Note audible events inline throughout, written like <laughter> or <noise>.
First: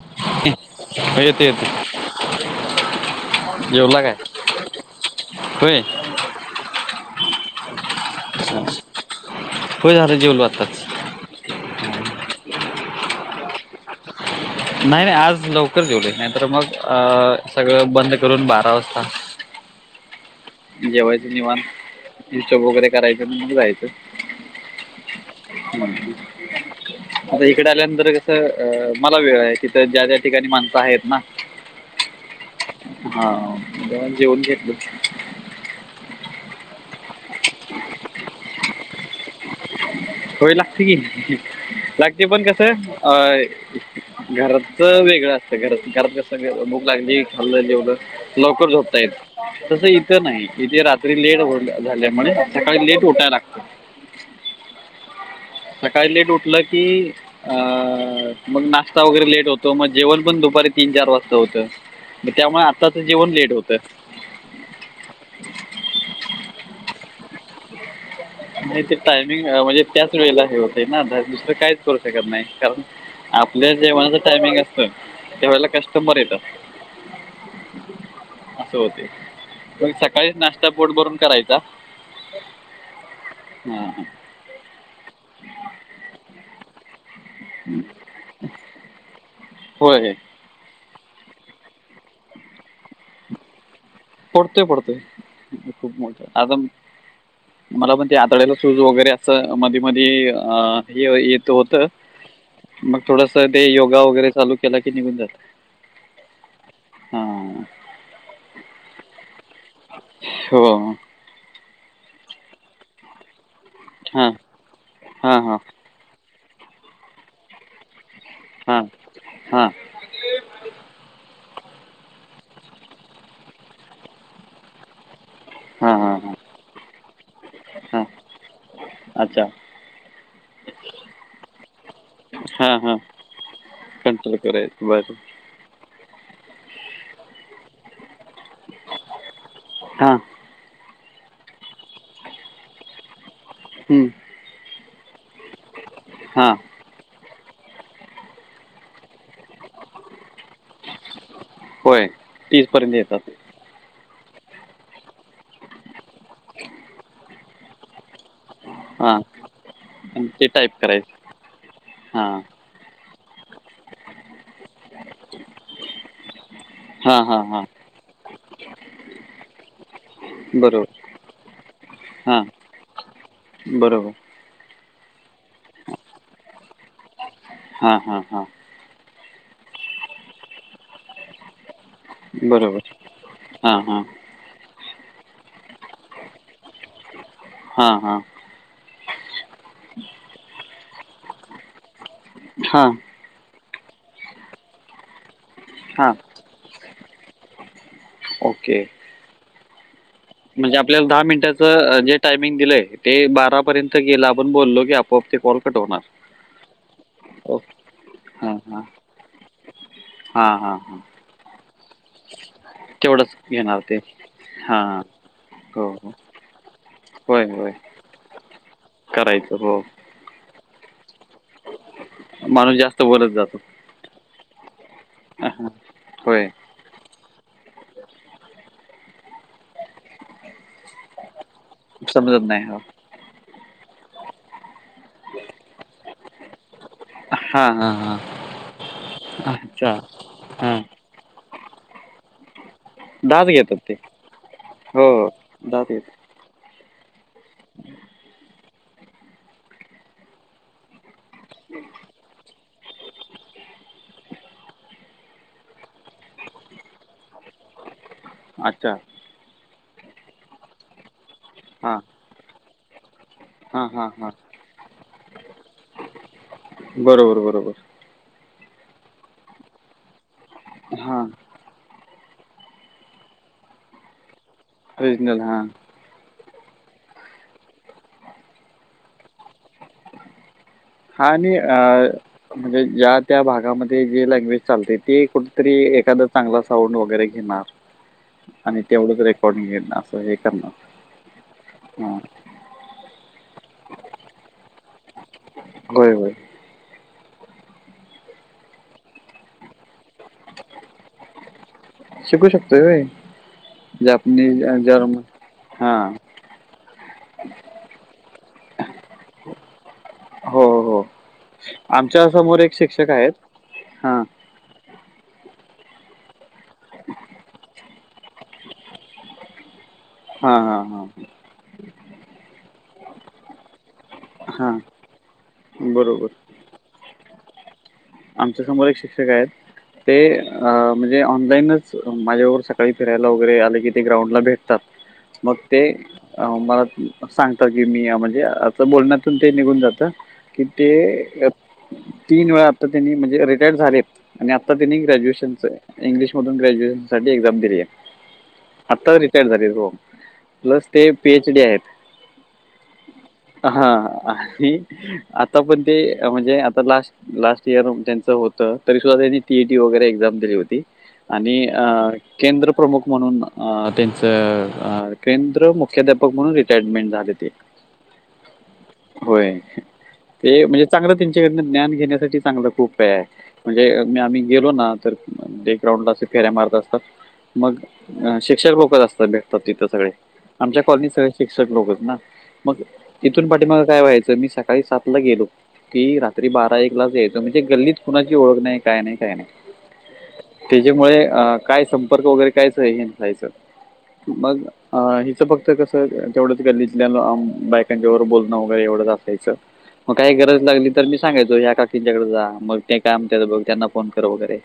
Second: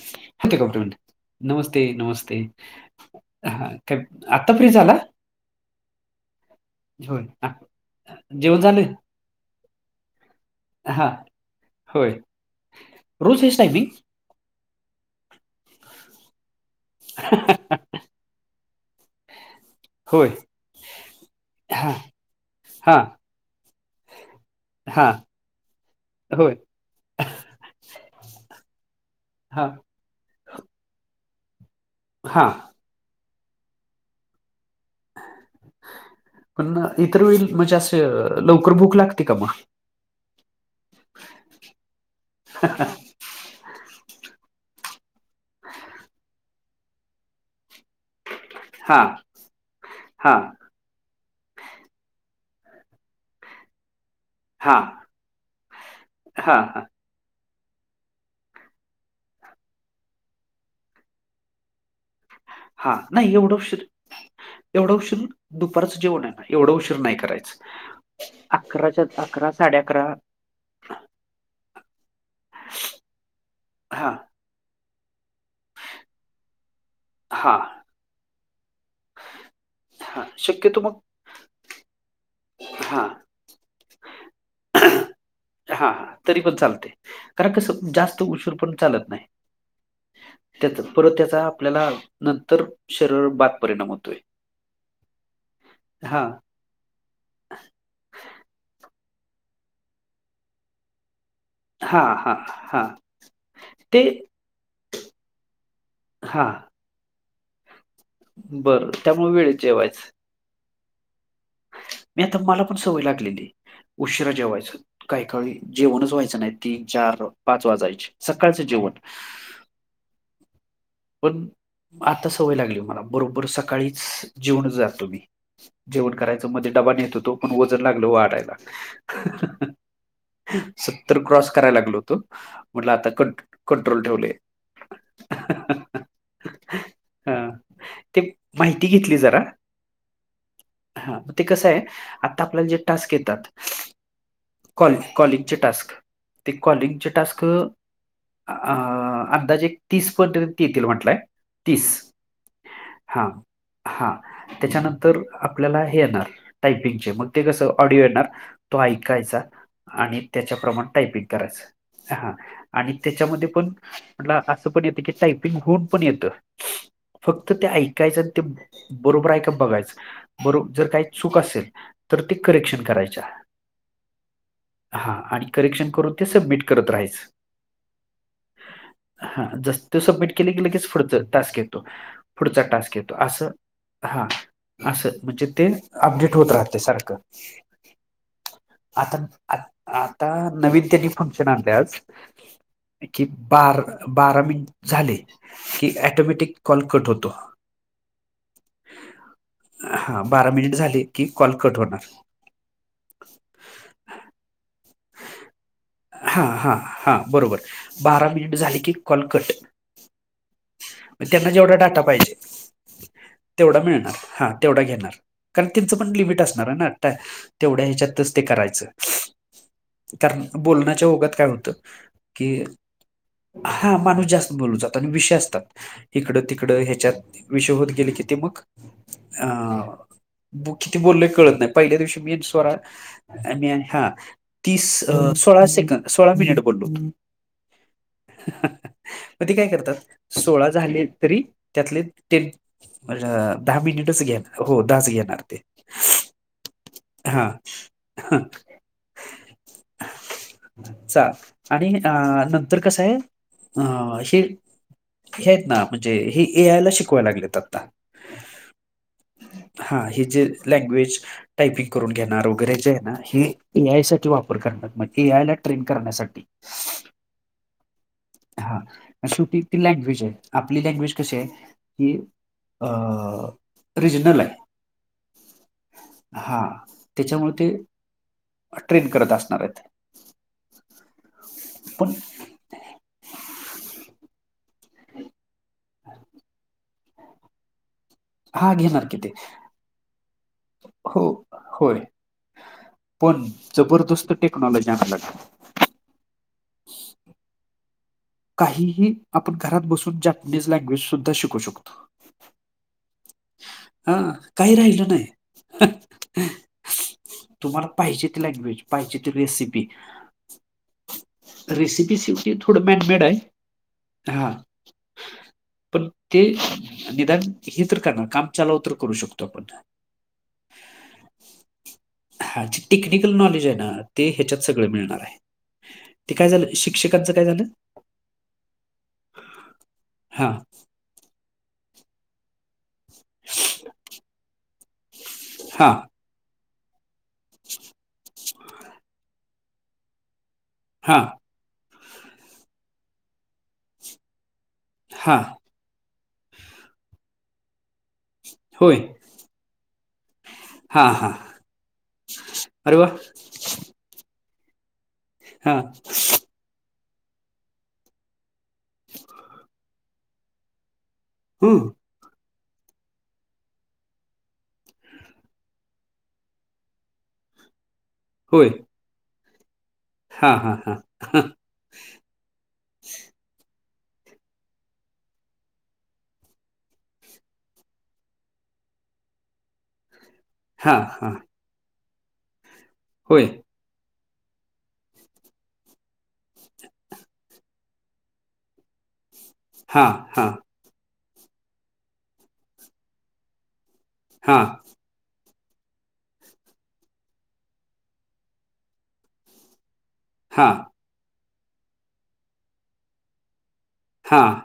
<unintelligible> येते येते नमस्ते नमस्ते. हा का जेवला काय आता फ्रेश झाला? होय. होय. आ जेवण झालं? होय याला जेवलो आताच. हा होय रोज हेच टायमिंग? नाय नाय आज लवकर जेवले नाही तर मग अ सगळं बंद करून बारा वाजता. होय. जेवायच निवांत. हां, हिशोब वगैरे हां, करायचं म्ह जायचं. हां. होय. आता इकडं आल्यानंतर कस अ वेळ आहे हां, तिथ ज्या त्या ठिकाणी माणसं आहेत ना. हां हा जरा जेवून घेतलं. पण इतर वेळी म्हणजे असं लवकर भूक लागते का मग? हो लागते की लागते पण कसं अ घराचा वेगळं असतं घर घरात कसं भूक लागली खाल्लं जेवलो. लवकर झोपता हां, येत तसं इथं हां, नाही इथे रा तरी लेट हो झाल्या म्हणे सकाळी लेट उठाय लागतं. हां. सकाळी लेट हां, उठलं की हां, अ मग नाश्ता वगैरे लेट होतो मग जेवण पण दुपारी तीन चार वाजता होतं. मग त्यामुळे हां. आत्ताचं जेवण नाही लेट एवढा होतं. उशीर एवढा उशीर दुपारचं जेवण आहे ना एवढा उशीर नाही करायचं. नाही ते टायमिंग म्हणजे त्याच वेळेला हे हो ते ना आ दुसरं काहीच करू शकत नाही कारण आपल्या हां, जेवणाच टायमिंग असतं त्या वेळेला कस्टमर येतात. हां. असं होते पण हां. सकाळीच नाश्ता शक्यतो पोट मग भरून करायचा. हां. हा हा. हा तरी पण चालते. कारण कसं जास्त उशीर पण चालत नाही. होय त्याचा परत त्याचा आपल्याला नंतर शरीर बाद परिणाम होतोय. पडतेय पडते खूप हां, मोठा आगम मला पण ते आतड्याला सूज वगैरे असं मध्ये-मध्ये अ ये येतो हां, हां, हां. मग थोडस ते योगा वगैरे चालू केला की निघून जात. हां. हां. बरं त्यामुळे वेळेेत जेवायचं. हो. नाही आता मला पण सवय लागलेली हां उशिरा जेवायच काही हां काळी हां जेवणच व्हायचं नाही. तीन, चार, पाच वाजायचे सकाळचं जेवण. हा. पण आता सवय लागली मला बरोबर सकाळीच जेवूनच जातो मी. हां जेवण हां हां करायचं म्हणजे डबा नेत होतो पण वजन हां लागलं वाढायला. अच्छा सत्तर क्रॉस करायला लागलोतो हां म्हटलं हां आता कं कंट्रोल ठेवले. बरं आहे माय पण हा ते माहिती घेतली जरा. हां हा ते कसं आहे आता आपल्याला जे टास्क येतात हम्म. कॉल कॉलिंगचे टास्क हां ते कॉलिंगचे टास्क आ अंदाजे तीस पदरे ततील म्हटलंय तीस होय तीसपर्यंत हा येतात हा त्याच्यानंतर आपल्याला हे येणार टायपिंगचे मग. ते कसं ऑडिओ येणार. तो हां ऐकायचा आणि ते टाईप त्याच्याप्रमाणे करायचं टायपिंग करायचा हा. हां आणि त्याच्यामध्ये पण म्ह असं पण येतं की टायपिंग होऊन पण येतं. हां हां फक्त हां ते ऐकायचं आणि ते बरोबर आहे का बघायचं. बरो जर बरोबर काही चूक असेल तर ते हां करेक्शन करायच्या. बरोबर हा आणि करेक्शन करून ते सबमिट करत राहायचं. हा हा हा. हा जस त सबमिट केले गेलं कीच फडत टास्क येत पुढचा बरोबर टास्क येतो असं हां हां हा असं म्हणजे ते अपडेट होत राहते सारखं हा हा आता आता नवीन त्यांनी फंक्शन आणले आज हा कि बारा बारा मिनिट झाले कि हां टोमॅटिक कॉल कट होतो ओके हा बारा मिनिट म्हणजे झाले आपल्याला दहा की कॉल कट मिनिटचं होणार जेा दिय ते बारा पर्यंत गेलं आपण बोललो की आपोआप ते कॉल कटवणार हा हा हा बरोबर बारा मिनिट हां, झाले हां. की कॉलकट हां, हां, हां. त्यांना जेवढा डाटा पाहिजे तेवढंच तेवढा घेणार ते. मिळणार हा तेवढा हां. घेणार कारण हो, त्यांचं पण हो. लिमिट असणार आहे ना होय, होय. तेवढ्या ह्याच्यातच ते करायचं करायचं हो कार बोलण्याच्या ओगात काय होतं कि माणूस जास्त बोलत जातो. हा माणूस जास्त बोलू जातात आणि विषय हां, हां. असतात इकडं होय. तिकडं ह्याच्यात विषय होत गेले की ते मग अ किती बोलले कळत नाही पहिल्या दिवशी मी समजत नाही. स्वरा हो. मी हा तीस सोळा सेकं सोळा मिनिट बोललो हा हा हा मग ते काय करतात सोळा झाले तरी त्यातले ण दहा घेतात ते. मिनिटच घेणार हो दच घेणार ते दहावीत हा हा ह चा आणि अ नंतर कसं आहे अ हे हे आहेत ना म्हणजे हेी ए आय ला शिकवायला लागलेत आता अच्छा हा हे जे लँग्वेज टायपिंग हां करून घेणार वगैरे जे आहे ना हे ए हां आय हां साठी हां वापर करण्यात मग ए आय ला ट्रेन करण्यासाठी बरोबर बरोबर हा शेवटी ती लँग्वेज आहे आपली लँग्वेज हां कशी आहे की रिज नालय ओरिजनल हा हा त्याच्यामुळे ते ट्रेन करत असणार आहेत हा आणि अ पण म्हणजे ज्या त्या भागामध्ये जे लँग्वेज चालते ते कुठ तरी एखादा चांगला साऊंड वगैरे घेणार हा आणि घेणार तेवढंच किती रेकॉर्डिंग घे असं हे करण हो होय पण जबरदस्त टेक्नॉलॉजी आलाग होय होय काही आपण घरात बसून जपनीज लँग्वेज सुद्धा शिकू शकतो शिकू शकतोय होय, हां, जापनीज, काही राहिलं जर्मन नाही. हा तुम्हाला पाहिजे ती लँग्वेज, पाहिजे त रेसिपी. हो हो रेसिपी आमच्या शेवटी समोर एक थोड मॅन शिक्षक मेड आहेत आहे. हां हा पण ते निदान हे, तर करणार. काम चालव तर करू शकतो आपण हा हा हा हा. हा जे टेक्निकल नॉलेज आहे ना ते ह्याच्यात हां सगळ मिळणार आहे बरोबर ते काय झालं शिक्षकांच काय झालं आमच्या समोर एक शिक्षक आहेत. ते हां, अ म्हणजे ऑनलाईनच माझ्याबरोबर काही फिरायला वगैरे आले की ते ग्राउंडला भेटतात. मग ते हां, मला सांगता की मी या मध्ये असं बोलण्यातून ते निघून जाते, की ते हां, तीन वेळा आता त्यांनी, म्हणजे रिटायर झालेत आणि आता त्यांनी हां. ग्रॅज्युएशनच इंग्लिश मधून ग्रॅज्युएशन साठी एक्झाम दिली आहे. होय. आत्ता रिटायर झालीय. हो. प्लस ते हां, पी हां. एच डी आहेत. अरे वाह! हा आणि आता पण हां, ते म्हणजे आता लास्ट, लास्ट. <unintelligible> त्यांच होत तरी सुद्धा त्यांनी टीईडी वगैरे एक्झाम दिली होती आणि हं, केंद्र प्रमुख म्हणून अ त्यांच केंद्र मुख्याध्यापक म्हणून रिटायरमेंट झालेली आहे. होय. होय. हां, ते हां, म्हणजे हां. चांगलं त्यांच्याकडन ज्ञान घेण्यासाठी चांगलं खूप आहे. म्हणजे आम्ही गेलो ना तर डे ग्राउंड ला अस फेऱ्या मारत असतात. मग शिक्षक लोक च असतात. भेटतात तिथं सगळे आमच्या हां, कॉलनीत सगळे हां. शिक्षक लोकच आहेत ना मग होय. तेथून पाठी माग काय व्हायचं? तर मी सकाळी सात ला गेलो की, रात्री बारा एक लाच यायचो. म्हणजे गल्लीत कुणाची ओळख नाही, काय नाही, काय नाही. हा हा. त्याच्यामुळे अ काय संपर्क वगैरे काय च हे नसायचं मग हां, अ हिचं फक्त कसं तेवढंच, गल्लीतल्या बायकांच्या बरोबर बोलणं वगैरे एवढंच असायचं. मग काही गरज हां, लागली तर मी सांगायचो, हया काकींच्या कडे जा मग ते काम ब त्यांना फोन कर हां, वगैरे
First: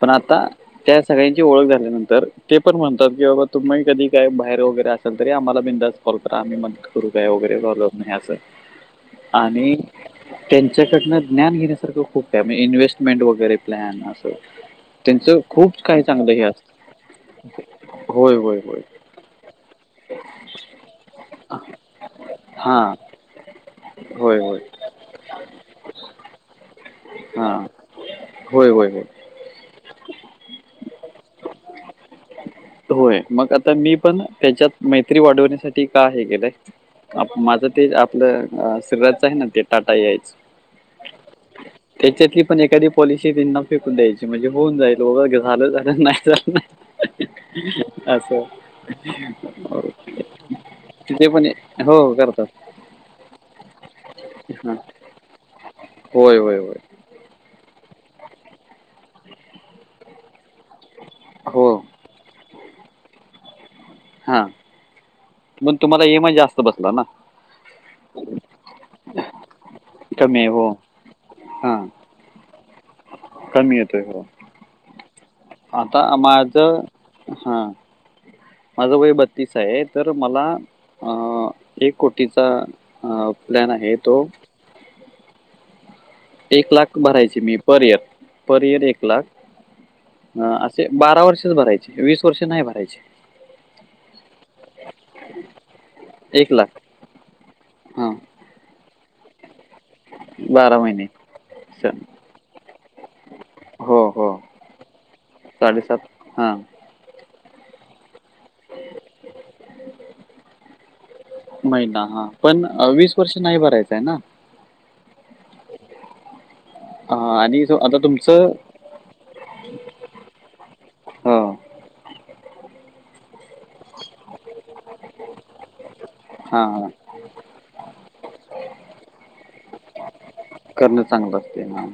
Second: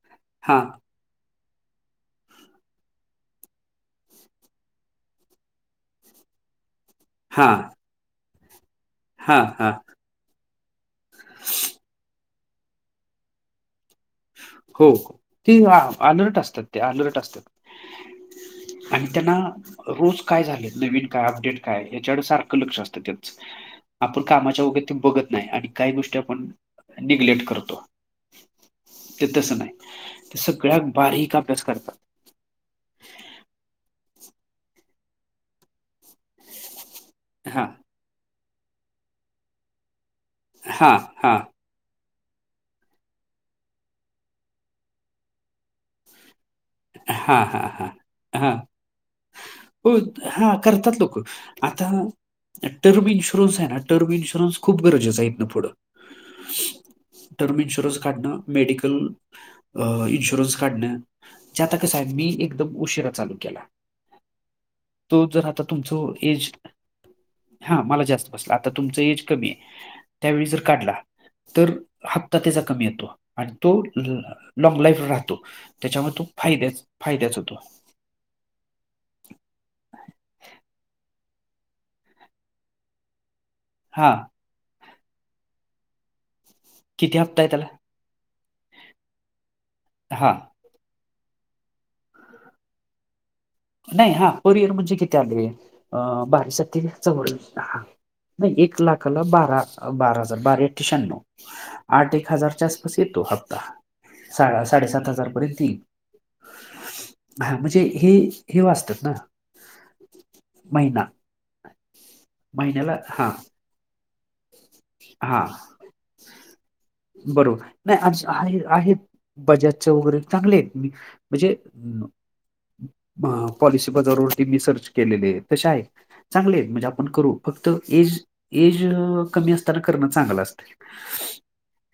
पण आता हां. त्या सगळ्यांची ओळख झाल्यानंतर ते पण म्हणतात, की बाबा तुम्ही कधी काय बाहेर वगैरे असेल तरी आम्हाला बिंदास फोन करा आणि मग <unintelligible> हां, अस हां, हां. आणि त्यांच्याकडन ज्ञान घेण्यासारखं खूप हाय इन्व्हेस्टमेंट वगैरे प्लॅन असं हो. त्यांच ते खूप आ काही चांगलं अलर्ट हे असतात असत, ते अलर्ट होय होय होय. हा रोज काय झाले, नवीन काय, अपडेट काय, ह्याच्याकडं सारखं लक्ष हां. असतं त्याच. आपण होय, होय. कामाच्या <unintelligible> ते बघत नाही आणि काही गोष्टी आपण निग्लेक्ट हा करतो. होय होय होय ते तसं नाही, ते सगळ्या बारीक अभ्यास करतात. होय. मग आता मी पण त्याच्यात मैत्री वाढवण्यासाठी का हे केलंय. माझं हां, ते आपलं श्रीराजच आहे ना, ते टाटा ए आय च हां हां. त्याच्यातली पण एखादी पॉलिसी त्यांना फेकून द्यायची, म्हणजे होऊन जायल <unintelligible> झालं झालं नाही झा <inaudible> हा हा हा हा हो हा करतात लोक तिथे पण ए- आता. हो हो, करतात टर्म इन्शुरन्स आहे ना टर्म इन्शुरन्स हा खूप गरजेचं आहे इथंन पुढं- होय होय होय. टर्म इन्शुरनस काढणं, मेडिकल इन्शुरन्स काढण, म्हणजे हो आता कसं हाय मी एकदम उशिरा चालू केला. हा. तो जर मग तुम्हाला इ एम आय जास्त बसला ना. हा मला जास्त बसला आता तुमच एज कमी आहे कमी त्यावेळी आहे जर हो काढला तर- हां हत्ता त्याचा कमी येतो, आणि तो कमी येतोय हो लॉंग लाईफ राहतो. त्याच्यामध्ये आता तो माझं फायद्याच फायद्याच होतो. हां माझं वय बत्तीस आहे तर मला अ एक कोटीचा अ लण हे हां तो. एक लाख किती भरायची हप्ता आहे मी त्याला पर इयर पर इयर एक लाख. हां बारा वर्षच भरायचे, वीस वर्ष नाही भरायचे. नाही हा पर इअर म्हणजे किती आले अ एक लाख बारेसाती चौर्याऐंशी हा हां - नाही एक लाखाला बारा- बारा हजार. बारी बारा आठे महिने शहाअंनोवं स- आठ एक हजारच्या आसपास येतो हप्ता. हो हो साडेसात हजार पर्यंत येई- साडेसात हां हा म्हणजे हे हे वाचतात ना महिना- महिना हा पण वीस वर्ष नाही भरायचं आहे ना. हा अ, बरोबर आणि जो आता नाही आ तुमचं आहे आहेत. बजाजच वगैरे चांगले आहेत मी हो म्हणजे. पॉलिसी प जारवरती मी सर्च केलेले आहे तश आहे. चांगले हां आहेत म्हणजे हां आपण करू फक्त एज एज कमी अस- करणं चांगलं असते ना.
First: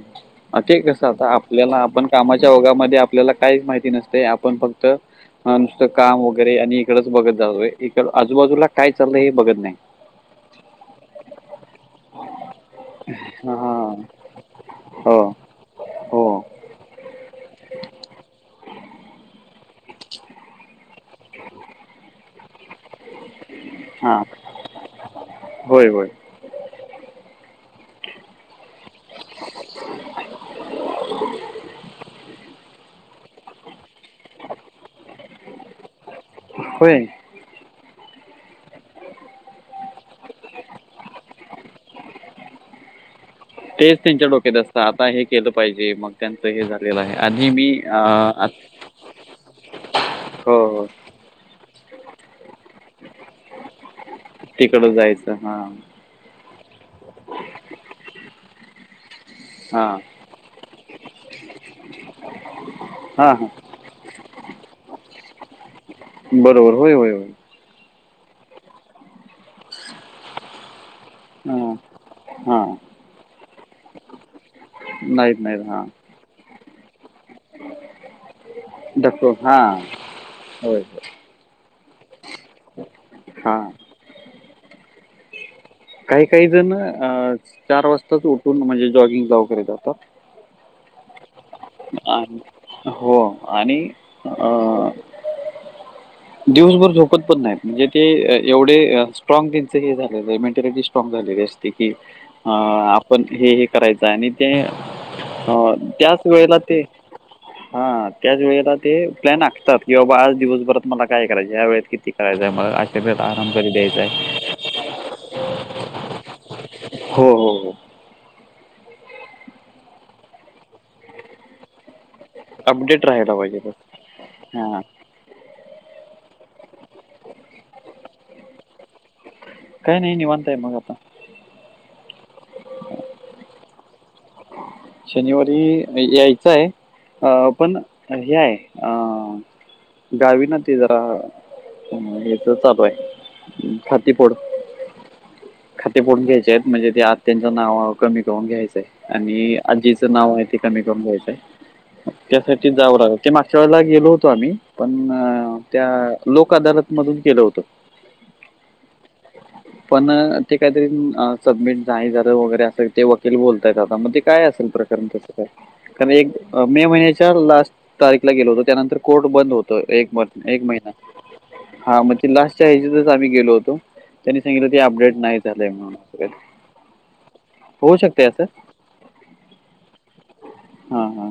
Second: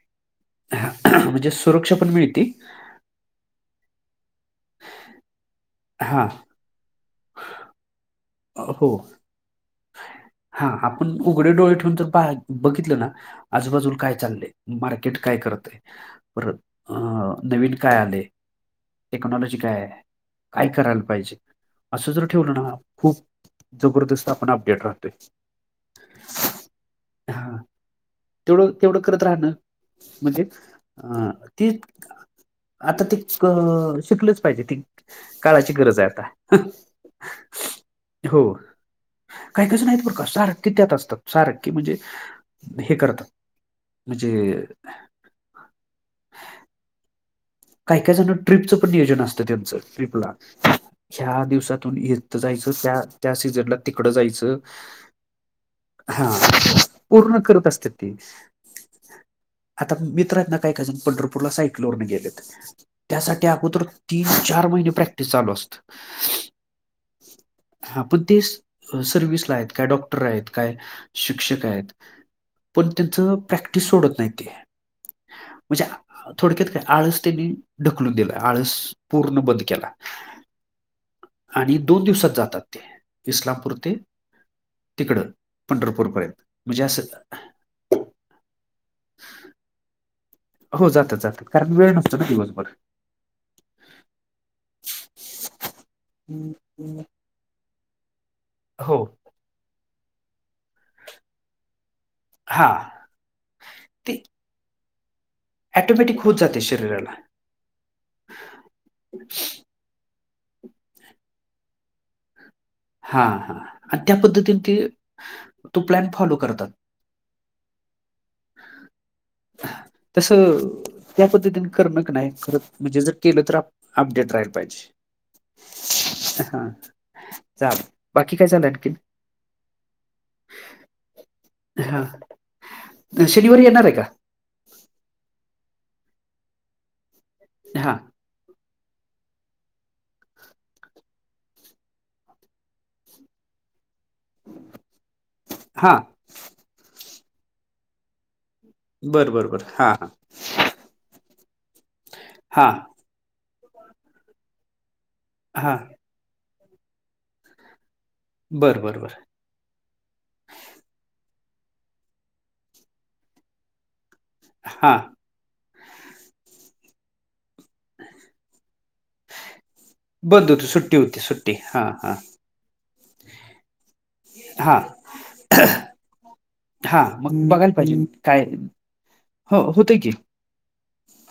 ते कसं आता म्हणजे आपल्याला सुरक्षा आपण पण मिळते कामाच्या ओगामध्ये, आपल्याला काहीच माहिती नसते आपण फक्त नुसतं काम हां वगैरे आणि- इकडेच बघत जातोय इकड आजूबाजूला काय चालय हे बघत नाही. हा आपण उघडे डोळे- बघितलं ना हां, आजूबाजू हां. काय चाललंय मार्केट हो, काय करतय. हो. परत अ नवीन काय आले. टेक्नॉलॉजी काय आहे काय करायला पाहिजे असं जर ठेवलं ना. खूप हां. जबरदस्त आपण अपडेट राहतोय होय, होय. ह- तेवढं तेवढं करत राहणं म्हणजे अ तेी- आता ते शिकलच पाहिजे ती काळाची गरज आहे आता. होय हो काही कसं नाही बर का सारककी त्यात असतात सारककी म्हणजे हे करतात. तेच त्यांच्या म्हणजे डोक्यात असत आता हे केलं पाहिजे मग त्यां- हे झालेलं आहे आणि मी अ काही काही जण ट्रिपचं पण नियोजन असतं त्यांचं ट्रिपला हो, ह्या दिवसातून इथ जायचं त्या त्या सीजनला तिकडं जायचं. तिकड जायचं हा हा पूर्ण करत असते ती आता हां. मित्र- काज पंढरपूर सायकलवर गेले. हां, त्यासाठी हां. अगोदर तीन चार महिने प्रॅक्टिस चालू असत. बरोबर होय होय होय हा पण ते सर्विसला आहेत काय डॉक्टर आहेत काय शिक्षक हां, आहेत. हां. पण त्यांचं प्रॅक्टिस सोडत नाही ते. नाहीत नाही हा म्हणजे थोडक्यात काय आळस त्यांनी ढकलून दिला आळस दाखव पूर्ण बंद हां. केला. होय हो. आणि दोन दिवसात जातात ते हां. इस्लामपूर ते तिकडं काही पंढरपूरपर्यंत काही जण म्हणजे अ असं चार वाजताच उठून म्हणजे जॉगिंग जाव जात हो जातात जातात कारण वेळ नसतो ना हो आणि अ दिवसभर झोकत पण नाहीत म्हणजे ते हो, एवढे. स्ट्राग त्यांच हे झाले मेंटॅलिटी स्ट्राग झालेली असते की हां. पण हे हे करायचं ती आणि ते अ ऑटोमॅटिक त्याच होत वेळेला जाते ते. शरीराला. हा त्याच वेळेला ते प्लॅन आखतात कि बाबा आज दिवसभरात. मला काय करायचं या वेळेत किती करायचं म- हा हा आणि त्या पद्धतीने ते तो प्लॅन फॉलो करतात. हो हो हो. तस त्या पद्धतीने करणक नाही. खर म्हणजे अपडेट जर राहायला केलं तर पाहिजे बस. अपडेट राला हां. पाहिजे हा. जा बाकी काय झालं आणखी.. काही नाही नि म्हनताय मग आता. हा शनिवारी येणार आहे का. शनिवारी यायचं आहे अ पण हां, हेय अ. गावी ना ते जरा हे तर चालू आहे. खाती फोड हां. खाती फोडून घ्यायचे आहेत. म्हणजे ते आत्याच्यां नावावर कमी लोन घ्यायचंय. बर बर बर. आजीचं नाव आहे ते कमी करून घ्यायचंय त्यासाठी हां, जाव लागलं. ते मागच्या वेळेला गेलो होतो आम्ही पण हां. त्या लोक अदालत मधून गेलो होतो. बरं बरं बर. पण ते काहीतरी सबमिट नाय झालं वगैरे असं ते वकील बोलतायत आता मग ते. काय असेल हां, प्रकर त्याचा काय कारण एक मे महिन्याच्या लास्ट तारीखला गेलो होतो त्यानंतर कोर्ट बंद होत एक म बंद एक होती. महिना. सुट्टी होती, सुट्टी. हां, हा मग हां. ते लास्टच्या ह्याच्यातच आम्ही गेलो होतो. त्यांनी सांगितलं हा ते अपडेट नाही झालंय म्हणून असं काहीतरी. हा मग बघायला होऊ पाहिजे शकते काय. हो होतय की. हा हा हा.